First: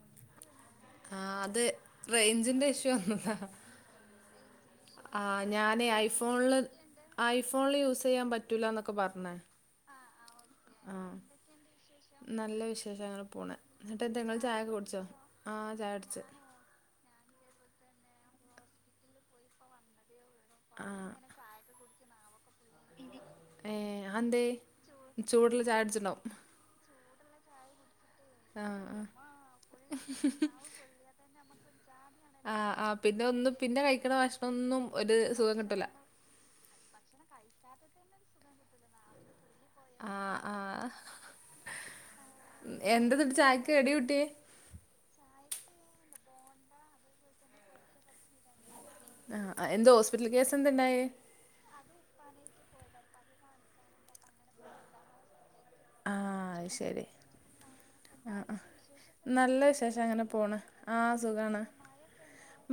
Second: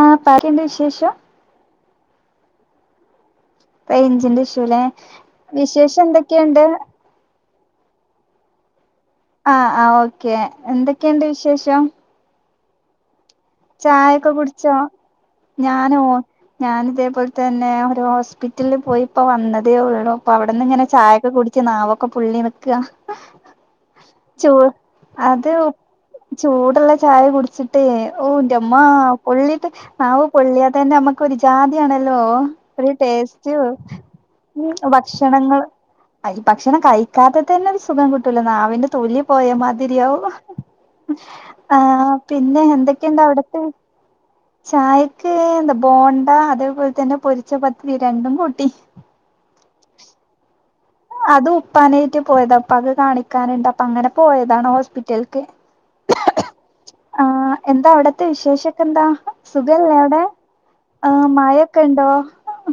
ആ പറയ് ആ അത് റേഞ്ചിന്റെ ഇഷ്യു വന്നതാ. റെയിഞ്ചിന്റെ ഇഷ്യു ആ ഞാന് ഐ ഫോണില് ഐ ഫോണില് യൂസ് ചെയ്യാൻ പറ്റൂല എന്നൊക്കെ പറഞ്ഞേ ആ ആ ഓക്കെ എന്തൊക്കെയുണ്ട് വിശേഷം വിഷേശങ്ങനെ ചായൊക്കെ കുടിച്ചോ ആ ചായ ഞാനോ കുടിച്ച് ഞാന് ഇതേപോലെ തന്നെ പിന്നെ ഒരു ഹോസ്പിറ്റലിൽ പോയി ഇപ്പോ വന്നതേ ഉള്ളൂ. അപ്പൊ അവിടന്ന് ഇങ്ങനെ ആ ചായൊക്കെ കുടിച്ച് നാവൊക്കെ പൊള്ളി നിക്കാണ്. ഏ അതെന്തേ ചൂ അത് ചൂടുള്ള ചായ കുടിച്ചിട്ടുണ്ടാവും ചൂടുള്ള ചായ കുടിച്ചിട്ടേ ആ ഓന്റുമ്മാ ആ പൊള്ളിട്ട് നാവ് പൊള്ളിയാതന്നെ അമ്മക്ക് ഒരു ജാ ണല്ലോ ആ ആ ഒരു പിന്നെ ടേസ്റ്റ് ഒന്നും പിന്നെ കഴിക്കണ ഭക്ഷണമൊന്നും ഒരു സുഖം ഭക്ഷണങ്ങള് കിട്ടൂല ഭക്ഷണം കഴിക്കാത്ത തന്നെ ഒരു സുഖം കിട്ടൂല. നാവിൻന്റെ തൊലി പോയ ആ മാതിരിയാവും ആ ആ പിന്നെ എന്ത എന്തട്ട് ചായക്ക് കടി കൂട്ടിയേ ചായക്ക് എന്താ ബോണ്ട അതേപോലെ തന്നെ പൊരിച്ച പത്തിരി രണ്ടും കൂട്ടി. ആ എന്തോ ഹോസ്പിറ്റൽ കേസ് എന്താ ഉണ്ടായേ അത് ഉപ്പാനായിട്ട് പോയതാ ഉപ്പാ കാണിക്കാനുണ്ട് അപ്പ അങ്ങനെ പോയതാണ് ഹോസ്പിറ്റൽക്ക്. ആ അയ് ശെരി. ആഹ് എന്താ അവിടത്തെ അ അ വിശേഷൊക്കെ എന്താ നല്ല സുഖല്ലേ വിശേഷം അവിടെ അങ്ങനെ പോണ്. ആ ആഹ് സുഖാണ്. മഴൊക്കെ ഉണ്ടോ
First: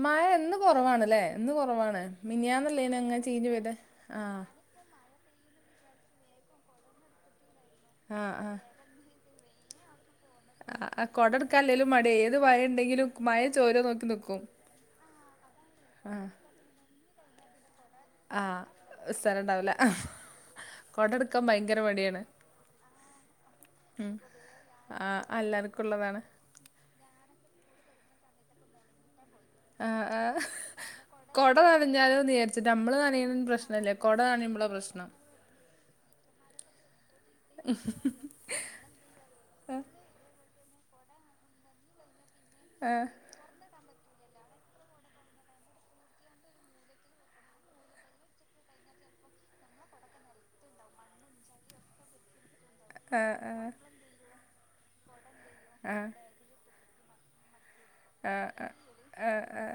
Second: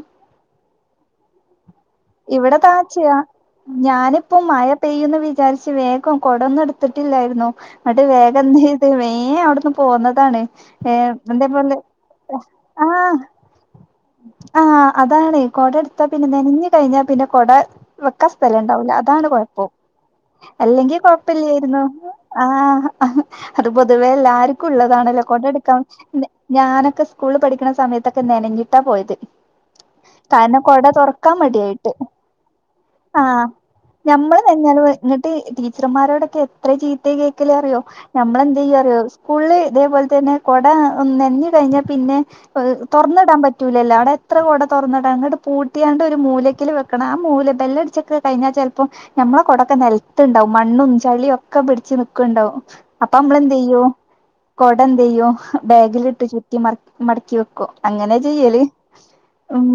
മയയിന്ന് കൊറവാണ്ല്ലേ ഇന്ന് കൊറവാണ്. ഇവിടെ താച്ച്യാ ആ ഞാനിപ്പ മഴ പെയ്യുന്ന വിചാരിച്ച് വേഗം കൊടൊന്നും എടുത്തിട്ടില്ലായിരുന്നു. എന്ന്ട്ട് ആ വേഗം ആ എന്തെയ്ത് വേഗം അവിടുന്ന് പോന്ന ആ, ആ, കുട എടുക്കാല്ലേലും മടി ഏത് മഴ ഉണ്ടെങ്കിലും മഴ ചോര നോക്കി നിൽക്കും [unintelligible] ണേ കൊട എടുത്താ പിന്നെ നനഞ്ഞു കഴിഞ്ഞാ പിന്നെ കൊട വെക്കാ ആ സ്ഥലംണ്ടാവൂല അതാണ് സ്ഥലം കൊഴപ്പം ഉണ്ടാവില്ല അല്ലെങ്കി കുട എടുക്കാൻ ഭയങ്കര കൊഴപ്പില്ലായിരുന്നു മടിയാണ് ആ അത് പൊതുവേ എല്ലാർക്കും ആ ഉള്ളതാണല്ലോ. കൊടെടുക്ക എല്ലാവർക്കും ഉള്ളതാണ് ഞാനൊക്കെ സ്കൂളിൽ പഠിക്കണ സമയത്തൊക്കെ നനഞ്ഞിട്ടാ പോയത് ആ ആ കാരണം കൊട തൊറക്കാൻ മ കുട നനഞ്ഞാലോ നീയാരിച്ചിട്ട് നമ്മള് നനയേണ് പ്രശ്നില്ല കൊട ഞമ്മള് നനയുമ്പോളാ നനഞ്ഞാല് പ്രശ്നം. ഇങ്ങട്ട് ടീച്ചർമാരോടൊക്കെ എത്ര ചീത്ത കേക്കലേ അറിയോ നമ്മളെന്തയ്യാ അറിയോ സ്കൂളിൽ ഇതേപോലെ തന്നെ കൊട നെനഞ്ഞ് കഴിഞ്ഞാൽ പിന്നെ തുറന്നിടാൻ പറ്റൂലല്ലോ അവിടെ എത്ര കൊട തുറന്നിട അങ്ങട്ട് പൂട്ടിയാണ്ട് ഒരു മൂല [unintelligible] വെക്കണം ആ മൂല് ബെല്ലടിച്ചൊക്കെ കഴിഞ്ഞാൽ ചെലപ്പോ നമ്മളെ കൊടൊക്ക നെലത്തുണ്ടാവും മണ്ണും ചളിയും ഒക്കെ ഒക്കെ പിടിച്ച് നിക്കണ്ടാവും. അപ്പൊ നമ്മളെന്തെയ്യും കൊടെന്തെയ്യും ബാഗിലിട്ട് ചുറ്റി മട മടക്കി വെക്കു‌ അങ്ങനെ ചെയ്യല് ഉം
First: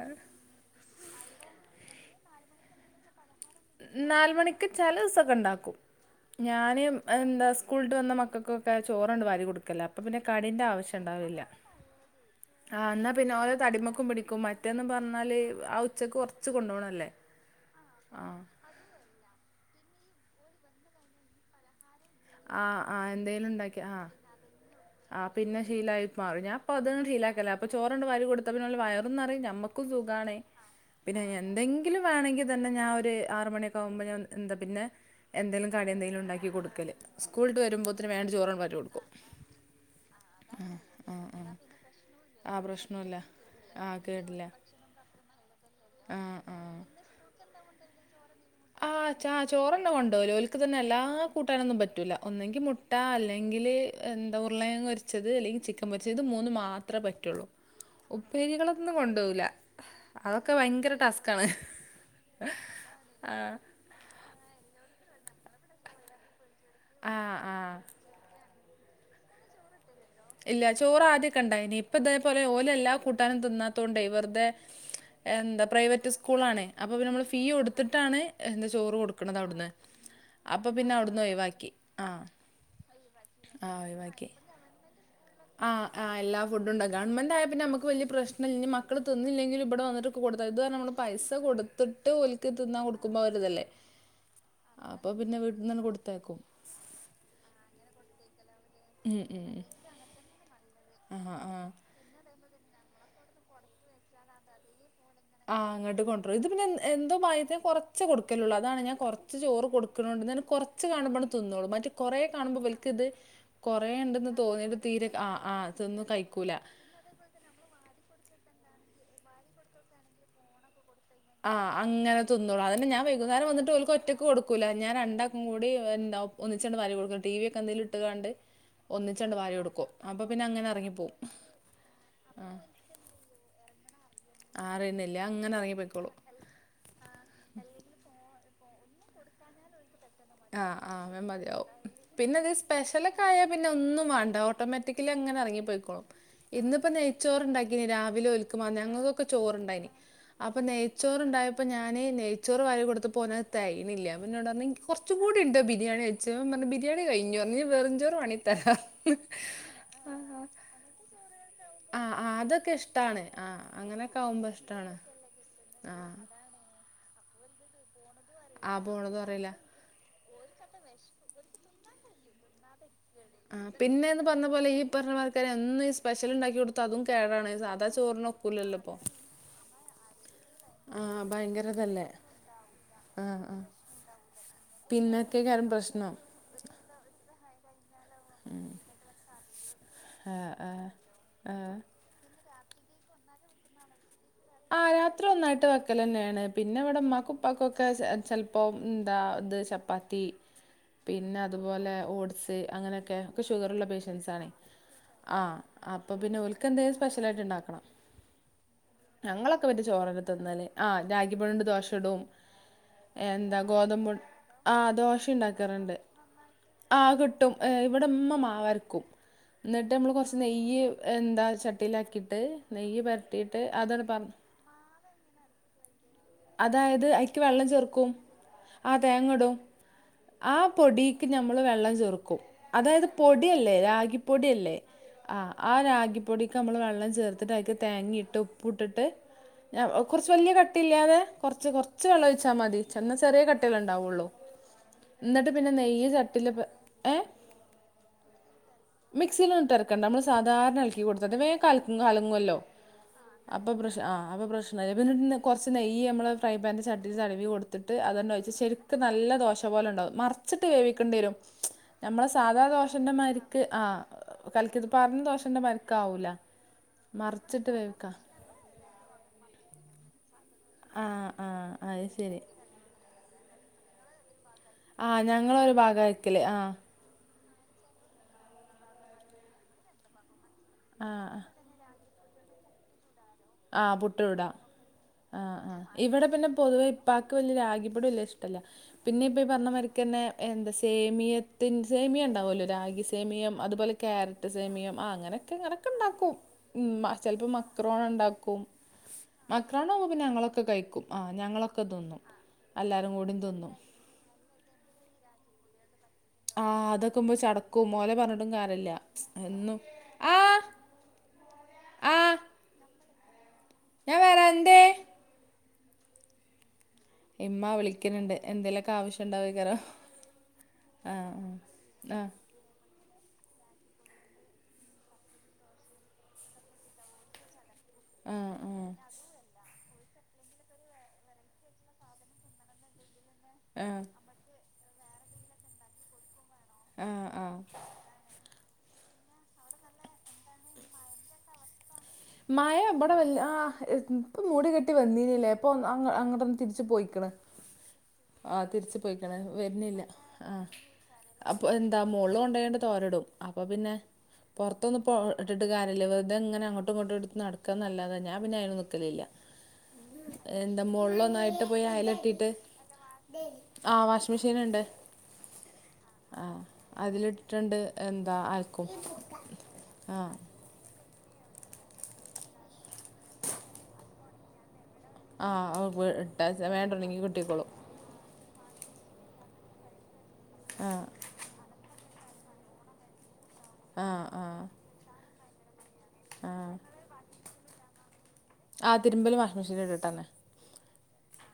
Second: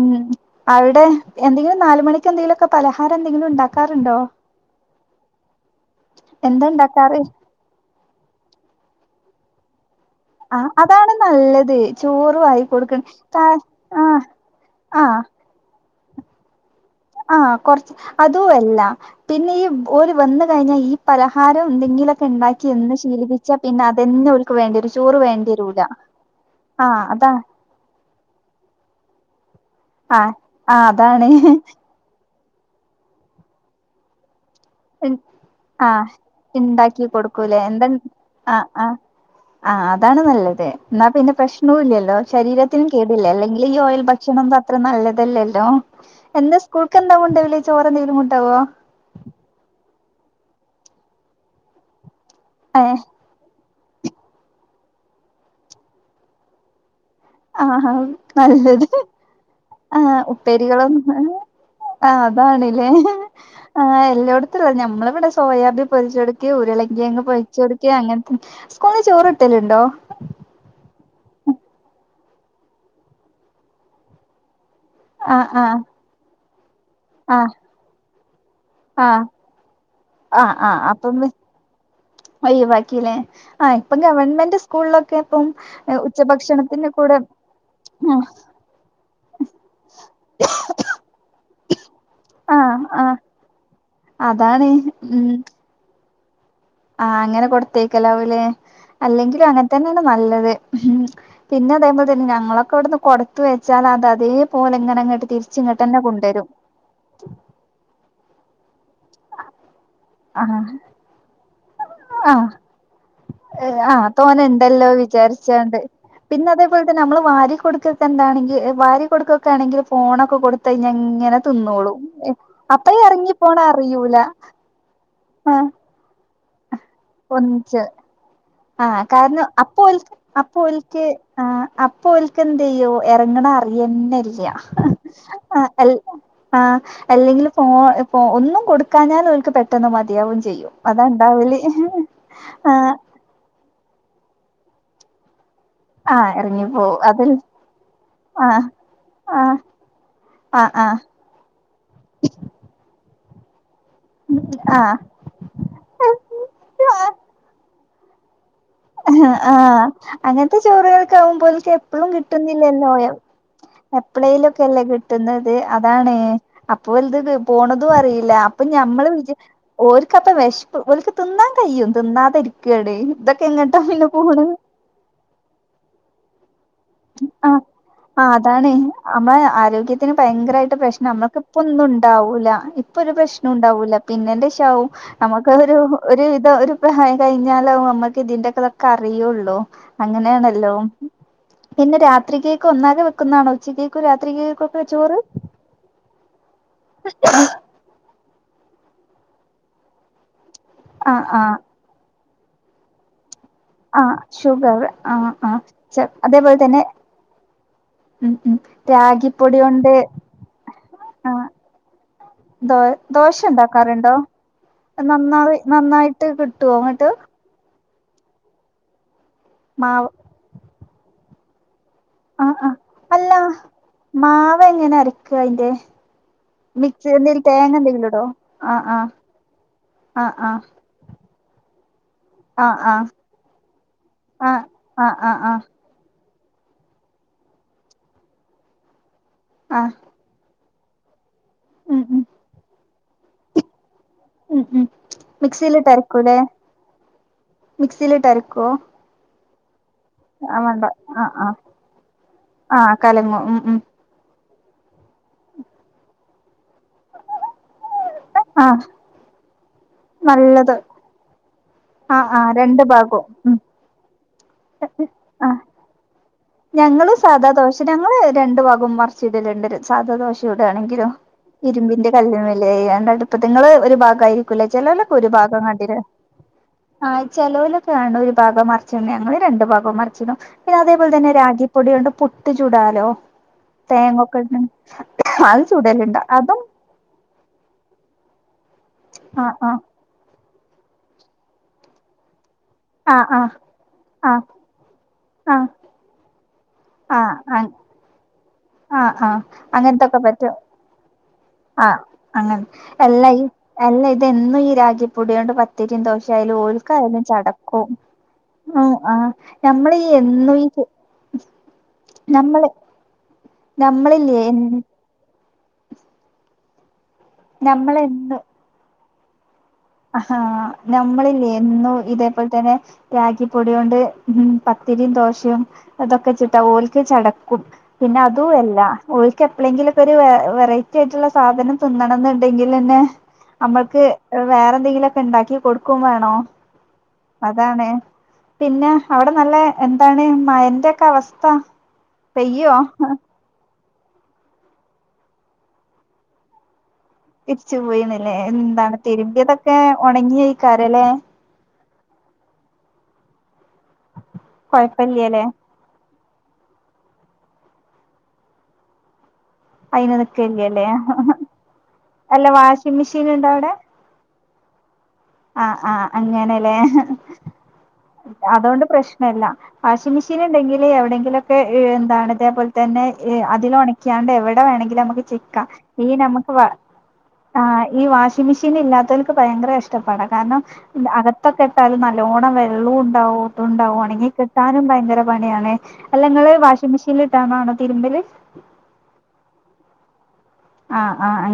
അവിടെ എന്തെങ്കിലും നാല് മണിക്ക് എന്തെലൊക്കെ പലഹാരം എന്തെങ്കിലും ഉണ്ടാക്കാറുണ്ടോ നാല് മണിക്ക് ചെലസിം ഉണ്ടാക്കും എന്താ ഞാൻ ഇണ്ടാക്കാറ് എന്താ സ്കൂളട്ട് മക്കക്കൊക്കെ ചോറണ്ട് വാരി കൊടുക്കലാ അപ്പ പിന്നെ ആ കടേന്റെ ആവശ്യം അതാണ് ഇണ്ടാവില്ല നല്ലത് ചോറ് വാരി ആ കൊടുക്കണ് എന്നാ പിന്നെ കാ ഓരോ തടിമക്കും ആഹ് പിടിക്കും മറ്റേന്നും പറഞ്ഞാല് ആ ഉച്ചക്ക് കൊർച്ച് കൊണ്ടേണ ആ കൊറച്ച് അതു അല്ല പിന്നെ ഈ ഓര് വന്ന കയിഞ്ഞാ ഈ പലഹാരം എന്തെങ്കിലൊക്കെ ആ ആ ഇണ്ടാക്കിന്നും എന്തെങ്കിലും ശീലിപ്പിച്ചാ ഉണ്ടാക്കി പിന്നെ ആ അതന്നൊൽക്ക് വേണ്ടയരും ചോറ് വേണ്ടിരൂല ആ ഇങ്ങാക്കലാ അപ്പം ചോറ് വാരി കെ കെടുത്തപിന്ന ഓൽക്ക് വയറുനറയും ഞമ്മക്കും ആഹ് സുഖാണ് ആഹ് പിന്നെ അതാണ് എന്തെങ്കിലും വേണ്ടെങ്കിൽ അതന്നെ ഞാൻ ഒരു ആറ് മണിയൊക്കെ ആകുമ്പോഴ് ഞാൻ എന്താ പിന്നെ എന്തെലും കടി ആഹ് എന്തെലും ഉണ്ടാക്കി കൊടുക്കല് ഇണ്ടാക്കി സ്കൂളട്ട് കൊടുക്കൂലേ വരുമ്പോത്തേന് വേണ്ട ചോറ് വാരി കൊടുക്കും ആ അതാണ് നല്ലത് എന്നാ ആ പിന്നെ ആ പ്രശ്നുല്ലില്ലല്ലോ ആ ശരീരത്തിനും പ്രശ്നമില്ല കേടില്ല അല്ലെങ്കിൽ ഈ ആ ഓയിൽ കേടില്ല ഭക്ഷണം അത്ര നല്ലതല്ലല്ലോ ആ ആ എന്താ സ്കൂൾക്ക് എന്താകൊണ്ടോയല് ചോറെന്തെലും കൊണ്ട് ആ ച ചോറന്നെ കൊണ്ടോയല് ഒലക്ക് തന്നെ എല്ലാ കൂട്ടാനൊന്നും പറ്റൂല ഒന്നെങ്കിൽ മുട്ട ഏഹ് അല്ലേൽ എന്താ ഉരുളകേയങ്ങ് പൊരിച്ചത് അല്ലെങ്കിൽ ചിക്കൻ പൊരിച്ചത് ഇത് മൂന്ന് മാത്രം പറ്റു ആഹാ നല്ലത് ഉപ്പേരികളൊന്നും കൊണ്ടാവുല അതൊക്കെ ഭയങ്കര ടാസ്കാണ് ആ അതാണിലേ ഹ് ഹി നമ്മളി ഇവിടെ സോയാബി പൊരിച്ചെട്കി ഉരുളങ്കി ആ യങ്ങ് ആ പൊരിച്ചെട്കി അങ്ങൻത്തെ സ്കൂള്ചോറ് കിട്ടല്ണ്ടോ ഇല്ല ചോറ് ആദ്യൊക്കെ ഇണ്ടായിനി ഇപ്പ ഇതേപോലെ ഓല് എല്ലാ കൂട്ടാനും തിന്നാത്തോണ്ട് വെർതെ ആഹ് എന്താ ആഹ് പ്രൈവറ്റ് സ്കൂളാണേ അപ്പൊ നമ്മള് ഫീ ആഹ് കൊടത്തിട്ടാണ് എന്താ ചോറ് കൊടുക്കണത് അവിടന്ന് ആ ആ അയ്യോ വെക്കല്ലേ ആ ഇപ്പം ഗവൺമെന്റ് സ്കൂൾളൊക്കെ ആഹ് ആഹ് എല്ലാ ഫുഡ് ഉണ്ട് ഗവൺമെൻ്റായ പിന്നെ നമ്മക്ക് വല്ല്യ പ്രശ്നില്ല മക്കള് തിന്നില്ലെങ്കിലും ഇബിടെ വന്നിട്ട് കൊടുക്ക ഇത് നമ്മള് പൈസ കൊടുത്തിട്ട് ഒല്ക്ക് ആഹ് തിന്നാ ആഹ് കൊടുക്കമ്പോരിതല്ലേ അതാണ് ഉണ്ടാക്കും ആ അങ്ങനെ കൊടുത്തയക്കലാവൂലേ ഉം അല്ലെങ്കിലും ഉം ഉം. അങ്ങതന്നെയാണ് നല്ലത് ഉം ആ ആ പിന്നെ അതേപോൽ തന്നെ ഞങ്ങളൊക്കെ ഇവിടെന്ന് കൊടുത്തവെച്ചാൽ അത് അതേ പേലെങ്ങനെ ഇങ്ങട് ആ ഇങ്ങട്ട് കൊണ്ടരും ഇത് പിന്നെ എന്തോ ഭാഗ്യത്തിന് കൊറച്ചേ കൊടുക്കലള്ളൂ അതാണ് ഞാൻ കുറച്ച് ചോറ് കൊടുക്കണണ്ട് ഞൻ ആഹ് കുറച്ച് കാണുമ്പോ തിന്നോളൂ മറ്റ് കൊറ ആഹ് കാണുമ്പോ ഇവൽക്കിത് കൊറെ ആഹ് ഇണ്ടന്ന് തോനെ തോന്നി തീരെ ആ ആ തിന്നും കഴിക്കൂല അതുപോൽതന്നെ നമ്മള് വാരികൊടുക്കതന്നെണെങ്കിൽ വാരി കൊടുക്ക ക്കാണെങ്കിൽ ഫോണൊക്കെ കൊടുത്ത ആഹ് അങ്ങനെതിന്നളോ അപ്പ അതന്നെ ഞാൻ ഇറങ്ങി വൈകുന്നേരം പോണ വന്നിട്ട ഓൽക്ക് അറിയൂല ഒറ്റയ്ക്ക് കൊടുക്കൂല ഞാൻ രണ്ടാക്കും ആഹ് മുടി എന്ത ഒന്നിച്ചിങ്ങട് വാരി കൊടുക്കൂല ടി വി ഒക്കെ എന്തേലും ഇട്ടുകാണ്ട് ആ കാരണം അപ്പോൽ അപ്പോൽക്ക് ഇറങ്ങിപ്പോവും ആ അപ്പോഓൽക്ക് എന്തയ്യു ഇറങ്ങണ അറിയെന്നെ ഇല്ല അറിയുന്നില്ല അങ്ങനെ ഇറങ്ങി പോയിക്കോളും അ എല്ലെങ്കിൽ ഫോണ് ഫോണ് ഒനും കൊടുക്കാഞ്ഞാൽ ഓൽക്ക് പെട്ടെന്ന് മതിയാവും ചെയ്യും ആഹ് ആഹ് അത് അതാണ്ടാവല് മതിയാവും ഹ് പിന്നെ ഇത് ആ സ്പെഷ്യലൊക്കെ ആയാൽ പിന്നെ ഒന്നും വാണ്ട ഓട്ടോമാറ്റിക്കിലി അങ്ങനെ എറങ്ങി പോയിക്കോളും ആഹ് ഇന്നിപ്പ എറങ്ങിപ്പോവും അതിൽ നെയ്ച്ചോറണ്ടാക്കിന് രാവിലെ ഒൽക്കു ആഹ് ഞങ്ങളൊക്കെ ആഹ് ചോറണ്ടായിനി അപ്പൊ ആഹ് നെയ്ച്ചോറണ്ട ഉണ്ടായപ്പം ഞാന് നെയച്ചോറ് വാരികൊടുത്തപ്പ അപ്പോന് തേയിനില്ല പിന്നന്നോട് പറഞ്ഞ ആഹ് കുറച്ച കൂടി ഇട് ബിരിയാണി ഞാനപറഞ്ഞ ബിരിയാണി കയിഞ്ഞ് ഇനി ബെറുച്ചോറ് ആ ആ അങ്ങത്തെ ചോറുകൾക്കെ ആവുമ്പോലേക്ക എപ്പഴും ആഹ് ആഹ് അതൊക്കെ കിട്ടുന്നില്ലല്ലോ ഇഷ്ടാണ് ആഹ് അങ്ങനൊക്കെ ആവുമ്പോ എപ്പളയിലൊക്കെല്ലേ ഇഷ്ടാണ് കിട്ടുന്നത് അതാണ് അപ്പൊ വലുത് പോണതും അറിയില്ല അപ്പൊ ആ ഞമ്മള് പോണതും വിച്ചിരിക്കും അറിയില്ല ഒൽക്ക് അപ്പ വെശകും ഓലക്ക് തിന്നാൻ കഴിയും തിന്നാതിരിക്കാണ് ഇതൊക്കെ ആ എങ്ങട്ടാ പിന്നെ പോണ് പിന്നെന്ന്പറഞ്ഞ പോലെ ഈ പറഞ്ഞമാരിക്ക എന്ന് ഈ സ്പെഷ്യൽ ഉണ്ടാക്കി കൊടുത്ത ആ ആ അതാണ് ഇപ്പോൾ നമ്മള ആരോഗ്യത്തിന് ഭയങ്കരായിട്ട് ആ പ്രശ്നം നമ്മളക്ക ഇപ്പൊ ഭയങ്കരതല്ലേ ന്ന്ണ്ടാവൂല ഇപ്പൊ ഒരു ആ പ്രശ്നം ആ ഉണ്ടാവൂല പിന്നെന്റെ ശേഷാവും പിന്നൊക്കെ നമുക്ക് കാര്യം ഒരു പ്രശ്നം ഒരു ഇത് കഴിഞ്ഞാലോ നമ്മക്ക് ഇതിന്റെ ഒക്കെ ഇതൊക്കെ അറിയൊള്ളു ആ ആ അങ്ങനേണല്ലോ ആ പിന്നെ രാത്രിക്കേക്ക് ഒന്നാകെ വെക്കുന്നതണോ ഉച്ചേക്കും രാത്രി ആ രാത്രി ഒന്നായിട്ട് വക്കലന്നേണ് പിന്നെ ഇവിടെ ഉമ്മാക്കും ഉപ്പാക്കൊക്കെ ചെലപ്പോ പ്പോ എന്താ ഇത് ചപ്പാത്തി ആഹ് പിന്നെ ആഹ് അതുപോലെ ഓട്സ് അങ്ങനെയൊക്കെ ഷുഗറുള്ള ആഹ് പേഷ്യൻറ്സ് ആണേ ഷുഗർ ആഹ് ആ ആഹ് ച അപ്പൊ പിന്നെ അതേപോലെ ഓൽക്ക് തന്നെ എന്തേലും സ്പെഷ്യൽ ആയിട്ട് ഇണ്ടാക്കണം ഉം ഉം രാ ഞങ്ങളൊക്കെ പിന്നെ ചോറന്നേ തിനല് ആ ആഹ് രാഗിപൊടിയൊണ്ട് ദോശ ചുടും ദോ ദോശ എന്താ ഗോതമ്പ് ഉണ്ടാക്കാറുണ്ടോ? ആ ദോശ നന്നാറി ഉണ്ടാക്കാറുണ്ട് നന്നായിട്ട് കിട്ടോ ഇങ്ങട്ട് ഇവിടെമ്മ മാവരക്കും ഇന്നിട്ട് മാവ് നമ്മള് കുറച്ച് നെയ്യ് എന്ത ച ട്ടിയിലാക്കിയിട്ട് ആഹ് ആഹ് നെയ്യ് അല്ല പരത്തിയിട്ട് അതാണ് പറ മാവ് എങ്ങനെ അരക്ക അയിന്റെ അതായത് മിക്സി ഐക്ക് എന്തെലും വെള്ളം തേങ്ങ ചേർക്കും എന്തെങ്കിലും ഇടോ ആഹ് ആ തേങ്ങ ഇടും ആഹ് ആ ആഹ് പൊടി ക്ക് നമ്മള് വെള്ളം ചേർക്കും ആഹ് അതായത് ആഹ് പൊടിയല്ലേ രാഗി ആഹ് പൊടിയല്ലേ ആഹ് ആഹ് ആ ആഹ് ആഹ് ആ രാഗി പൊടിക്ക് നമ്മൾ വെള്ളം ചേർത്തിട്ട് അയിക്ക് തേങ്ങയിട്ട് ഉപ്പുട്ടിട്ട് ആഹ് കുറച്ച് വല്യ ക കട്ടില്ലാതെ കൊറച്ച് ഉം കൊറച്ച് ഉം വെള്ളൊഴിച്ചാ മതി എന്ന ചെറിയ കട്ടില്ലാണ്ട് ണ്ടാവൊള്ള ഉം ഉം എന്നിട്ട് പിന്നെ മിക്സിയിലിട്ട് നെയ്യ് അരക്കൂല്ലേ ചട്ട്ടീല് ഏ മിക്സിയിലിട്ട് അരക്കോ മിക്സിയിലിട്ട് അര ക്കണ്ട നമ്മ സാധാരണ എളക്കി കൊടുത്ത വേം ആഹ് കല കലങ്ങോലോ ആഹ് കലങ്ങും ഉം അപ്പൊ ഉം ആ [unintelligible] പിന്നേ കൊറച്ച് നെയ്യ് നമ്മൾ ഫ്രൈ പാനന്റെ ചട്ടിയിൽ തടവി കൊടുത്തിട്ട് അതോണ്ട് ഒഴിച്ച് ആഹ് ശരിക്ക് നല്ല ദോശ പോലെ ഉണ്ടാവും മറിച്ചിട്ട് നല്ലത് വേവിക്കേണ്ടി വരും ആഹ് നമ്മളെ ആഹ് സാധാ രണ്ട് ഭാഗവും ഉം ദോഷന്റെമാരിക്ക് ആ കലക്കി ഇത് പാറഞ്ഞ ആ ദോഷന്റെ മാരിക്ക് ആവൂല ഞങ്ങള് സാദാ മറിച്ചിട്ട് ദോശ വേവിക്കാ ഞങ്ങള് രണ്ടു ബാഗോം മറിച്ച് ഇടലിണ്ട് സാദാദോശ ആ ചൂടേണെങ്കിലോ ആ അത് ഇരുമ്പിന്റെ ശരി കല്ലാണ്ലേ അതിണ്ട് അടുപ്പത്ത് നിങ്ങള് ഒരു ഭാഗായി ക്കുല ആ ചെലോലൊക്കെ ഒരു ഭാഗം ഞങ്ങളൊരു കണ്ടിന് ഭാഗാ വെക്കല് ആ ചെലോലൊക്കെ കാണ ഒരു ഭാഗം മറിച്ചിടണ് ഞങ്ങള് രണ്ടു ഭാഗം മറിച്ചിടും പിന്നെ അതേപോലെ ആ ആ തന്നെ റാഗി പൊടിയോണ്ട് പുട്ട് ചുടാലോ ആ തേങ്ങൊക്കെ പുട്ടൂടാ ഇട്ട് ആ അത് ആ ചുടലുണ്ട് ഇവിടെ പിന്നെ അതും പൊതുവെ ഇപ്പാക്ക് വല്യ രാഗിപ്പൊടി വല്യ ല്ല പിന്നെ ഇപ്പ ഈ ആഹ് പറഞ്ഞ ആഹ് മാരിക്കന്നെ എന്താ സേമിയത്തിന്റെ സേമിയ ഉണ്ടാവോലോ രാഗി ആഹ് സേമിയം അതുപോലെ ആഹ് ക്യാരറ്റ് സേമിയം ആ അങ്ങനെയൊക്കെ ആഹ് ഇങ്ങനെയൊക്കെ ഉണ്ടാക്കും ഉമ്മ ആഹ് ചിലപ്പോൾ ആഹ് ആഹ് മക്രോണ ഇണ്ടാക്കും ആഹ് ആഹ് മക്രോണ അങ്ങനത്തൊക്കെ പിന്നെ പറ്റും ഞങ്ങളൊക്കെ കയിക്കും ആ ഞങ്ങളൊക്കെ ആഹ് തിന്നും അങ്ങനെ എല്ലാരും അല്ല കൂടി ഈ തിന്നും അല്ല ഇതെന്നും ഈ രാഗിപ്പൊടിയോണ്ട് പത്തിരിയും ദോശേം യാലും ആ ഓൽക്കായാലും അതൊക്കെകുമ്പോ ചടക്കും ഓലെ പറഞ്ഞിട്ടും കാര്യല്ല ആ എന്നും നമ്മളീ ആ എന്നും ആ നമ്മള് ഞാൻ നമ്മളില്ലേ വരാ എന്തേ ഇമ്മ വിളിക്കിണിണ്ട് എന്തേലൊക്കെ ആവശ്യുണ്ടാവിയ്ക്കാരം ആ നമ്മളില്ലേ എന്നും ആഹ് ഇതേപോലെ തന്നെ രാഗി പൊടിയോണ്ട് ഉം പത്തിരിയും ദോശയും അതൊക്കെചിട്ട ഓൽക്ക് ചടക്കും പിന്നെ അതും ആഹ് അല്ല ആഹ് ഓൽക്ക് എപ്പളെങ്കിലും ഒരു വെറൈറ്റി ആയിട്ടുള്ള സാധനം തിന്നണന്നുണ്ടെങ്കിലന്നെ നമ്മൾക്ക് ആഹ് വേറെ എന്തെങ്കിലൊക്കെ ഉണ്ടാക്കി കൊടുക്കും വേണോം ആഹ് ആഹ് അതാണ് പിന്നെ അവിടെ നല്ല എന്താണ് മയന്റെ ഒക്കെ അവസ്ഥ പെയ്യോ മയ ഇവിടെ വല്ലാ ആ ഇപ്പ മൂടി കെട്ടി വന്നീനല്ലേ ഇപ്പൊ അങ്ങടന്നേ തിരിച്ച് പോയി തിരിച്ചുപോയിന്നല്ലേ എന്താണ് പോയിക്കണ് തിരുമ്പിയതൊക്കെ വരുന്നില്ല ആഹ് ഒണങ്ങായിക്കാരം ലേ അപ്പൊ എന്താ മോളിൽ കൊണ്ടോയിണ്ട് തോരടും അപ്പൊ പിന്നെ പുറത്തൊന്നും കൊഴപ്പില്ലല്ലേ ഇട്ടിട്ട് കാര്യല്ല വെറുതെ അങ്ങനെ അങ്ങോട്ട് ഇങ്ങട്ടും എടുത്ത് നടക്കാന്നല്ലാതേ ഞാൻ പിന്നെ അതിന് നിക്കലില്ല അയിന് എന്താ നിക്കല്ലേല്ലേ ഹിഹി മോളിലൊന്നായിട്ട് പോയി അല്ല അയലെട്ടിയിട്ട് വാഷിഗ് മെഷീൻ ഇണ്ടോ അവിടെ മിഷീന്ണ്ട് ആ ആ അങ്ങനെല്ലേ അതിലിട്ടിട്ടുണ്ട് എന്താ അതോണ്ട് അലക്കും പ്രശ്നല്ലാ വാഷിം ആഹ് മിഷീൻ ഇണ്ടെങ്കിൽ എവിടെങ്കിലൊക്കെ ഏയ് ന്താണ് ഇതേപോൽത്തന്നെ എ അതിൽ ഒണക്യണ്ട് എവിടെ വേണ ലമ്മക്ക് ചിക്ക ആഹ് അവൾക്ക് ഈ ഇട്ടാ ഞമ്മക്ക് വ വേണ്ടുണ്ടെങ്കിൽ ആ കിട്ടിക്കോളും ഈ വാഷിഗ് മെഷീൻ ഇല്ലാതോൽക്ക് ഭയങ്കരം വിഷ ത്തപ്പാടാ കാരണം ആഹ് അകത്തൊക്കെട്ടാല് നല്ലോണം വെള്ളൂണ്ടാവും തുണ്ടാവും ആഹ് ഒണങ്ങി ആഹ് കിട്ടാനും ഭയങ്കര പണിയാണ് അല്ല ങ്ങള് ആഹ് വാഷിംഗ് മിഷീൻൽ ഇട്ടാണ്ടാണോ തിര്മ്പല് തന്നെ ആ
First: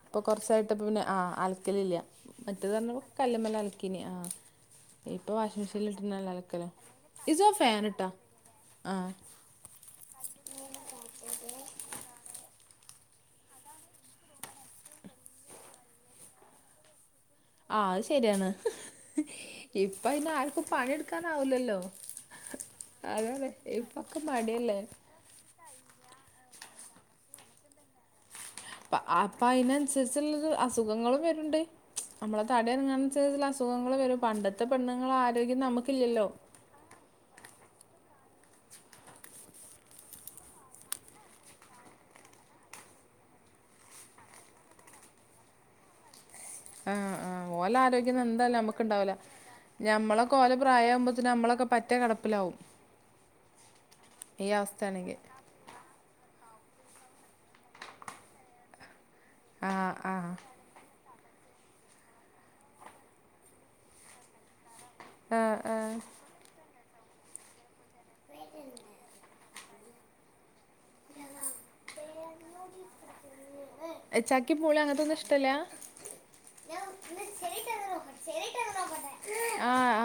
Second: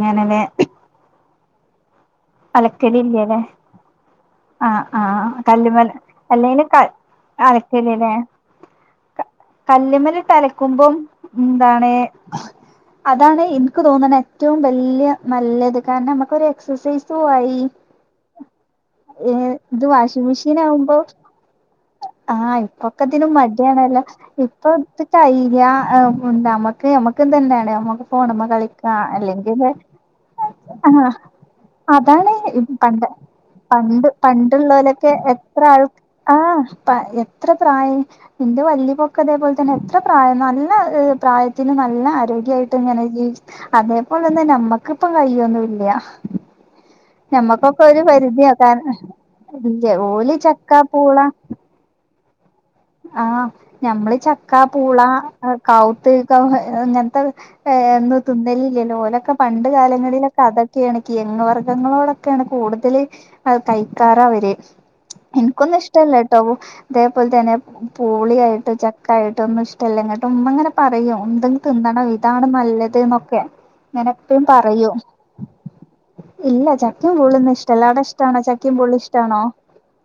ഇപ്പൊ കാെർച്ചായ്ട്ട് പ്പ പിന്നെ ആ അൽക്കലില്ല മറ്റെത്ർഞ്ഞ കല്ല്മലൽക്കിനി ആ ആ ആ കല്ല്മല് അല്ലേലും ക ഇജോ അലക്കല് ഫാനിട്ടോ ലേ ആഹ് ക കല്ല്മല്ട്ടലക്കുമ്പം ന്താണ് അതാണ് ഇൻക്ക് തോന്ന്ണ ഏറ്റവും വല്ല്യ നല്ലത് കാരണം നമുക്കൊരു എക്സസൈസ് ആ അത് ശെര്യാണ് ഏഹ് ഇത് ഇപ്പ അയ്നാര്ക്കും പണിട്ക്കാനാവൂല്ലല്ലോ ആ ഇപ്പൊക്കത്തിനും മട്യായണല്ലോ ഇപ്പൊക്കെ ഇപ്പ മടിയല്ലേ ഇട്ത്ത് കയ്ഞ്ഞാ ഏ മുണ്ടാ നമ്മക്ക് നമ്മക്ക്തെന്നേണ് ഞമ്മക്ക് ഫോണ് മ പ്പ അപ്പ അയ്നൻസരിച്ച്ള്ളത് ആഹ് അസുഖങ്ങളും വര്ണ്ട് അതാണ് പണ്ട് പണ്ട് വരും പണ്ടത്തെ പണ്ട്ള്ളോലെക്കെ പെണ്ണുങ്ങളെ ആരോഗ്യം എത്ര ആൾ നമുക്കില്ലല്ലോ ആ എത്ര പ്രായം ഇന്റെ വല്ലിപ്പൊക്കെ തേപോൽതന്നെ എത്ര പ്രായം നല്ല ഹ് പ്രായത്തില് നല്ല ആരോഗ്യായിട്ട് ഇങ്ങനെ ജീവിച് അതേപോലെ തന്നെ നമ്മക്കിപ്പം കയ്യാെന്നും ഇല്ല്യാ ആ ആ ഓലാരോഗ്യാെന്നും എന്തായാലും കാരണം ഞമ്മക്ക്ണ്ടാവുലാ ഇല്ല ഞമ്മളൊക്കൊ ഓല് ഓലെ ചക്ക പ്രായാവുമ്പോത്ത്ന് നമ്മളൊക്കെ പറ്റെ കെടപ്പിലാവും ആ ഞമ്മള് ചക്ക പൂള അവസ്ഥയാണെങ്കിൽ അ കാവൂത്ത് കൗ ഏ ഇങ്ങൻത്തെ ഏ ന്ന് തിന്നലില്ലല്ലോ ഓലൊക്കെ പണ്ട് ആ ആ കാലങ്ങളിലൊക്കെ അതൊക്കേണ് കിഴങ്ങ് വർഗങ്ങളോടൊക്കെയാണ് കൂട്തല് അ കൈക്കാറവര് ആ ആ ഇൻക്കൊന്നും ഇഷ്ടല്ലട്ടോ തേപോൽതന്നെ പൂളിയായിട്ടും ചക്കായിട്ടാെന്നും ഇഷ്ടല്ല ങ്ങട്ട് മ്മ ങ്ങനെ പറയും തും തിന്നണം ഇതാണ് നല്ലത് ന്നൊക്കെ ങ്ങനെ എപ്പഴും ചക്കിം പൂളീം പറയും അങ്ങനത്തൊന്നും ഇഷ്ടല്ല ഇല്ല ചക്കിം പൂളിം ഒന്നും ഇഷ്ടല്ല അവ്ടെ ഇഷ്ട്ടാണോ ചക്കിം പൂളീം ഇഷ്ട്ടാണോ?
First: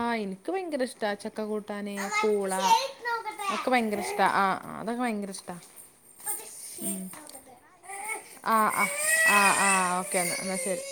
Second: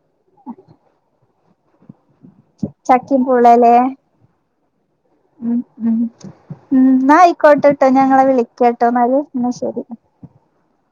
ആ ഇൻക്ക് ഭയങ്കര ഇഷ്ടാ ച്ച് ക്ക കൂട്ടാന് പൂള ചക്കിം ഒക്കെ പൂളല്ലേ ഭയങ്കര ഇഷ്ടാ ആ അതൊക്കെ ഭയങ്കര ഇഷ്ടാ ഉം ഉം ഉം ന്നാ അയ്ക്കോട്ടെട്ടോ ഞാ ങ്ങളെ വി ആ ആ ആ ആ ഓക്കെ ന്നാ എന്നാ ശെരി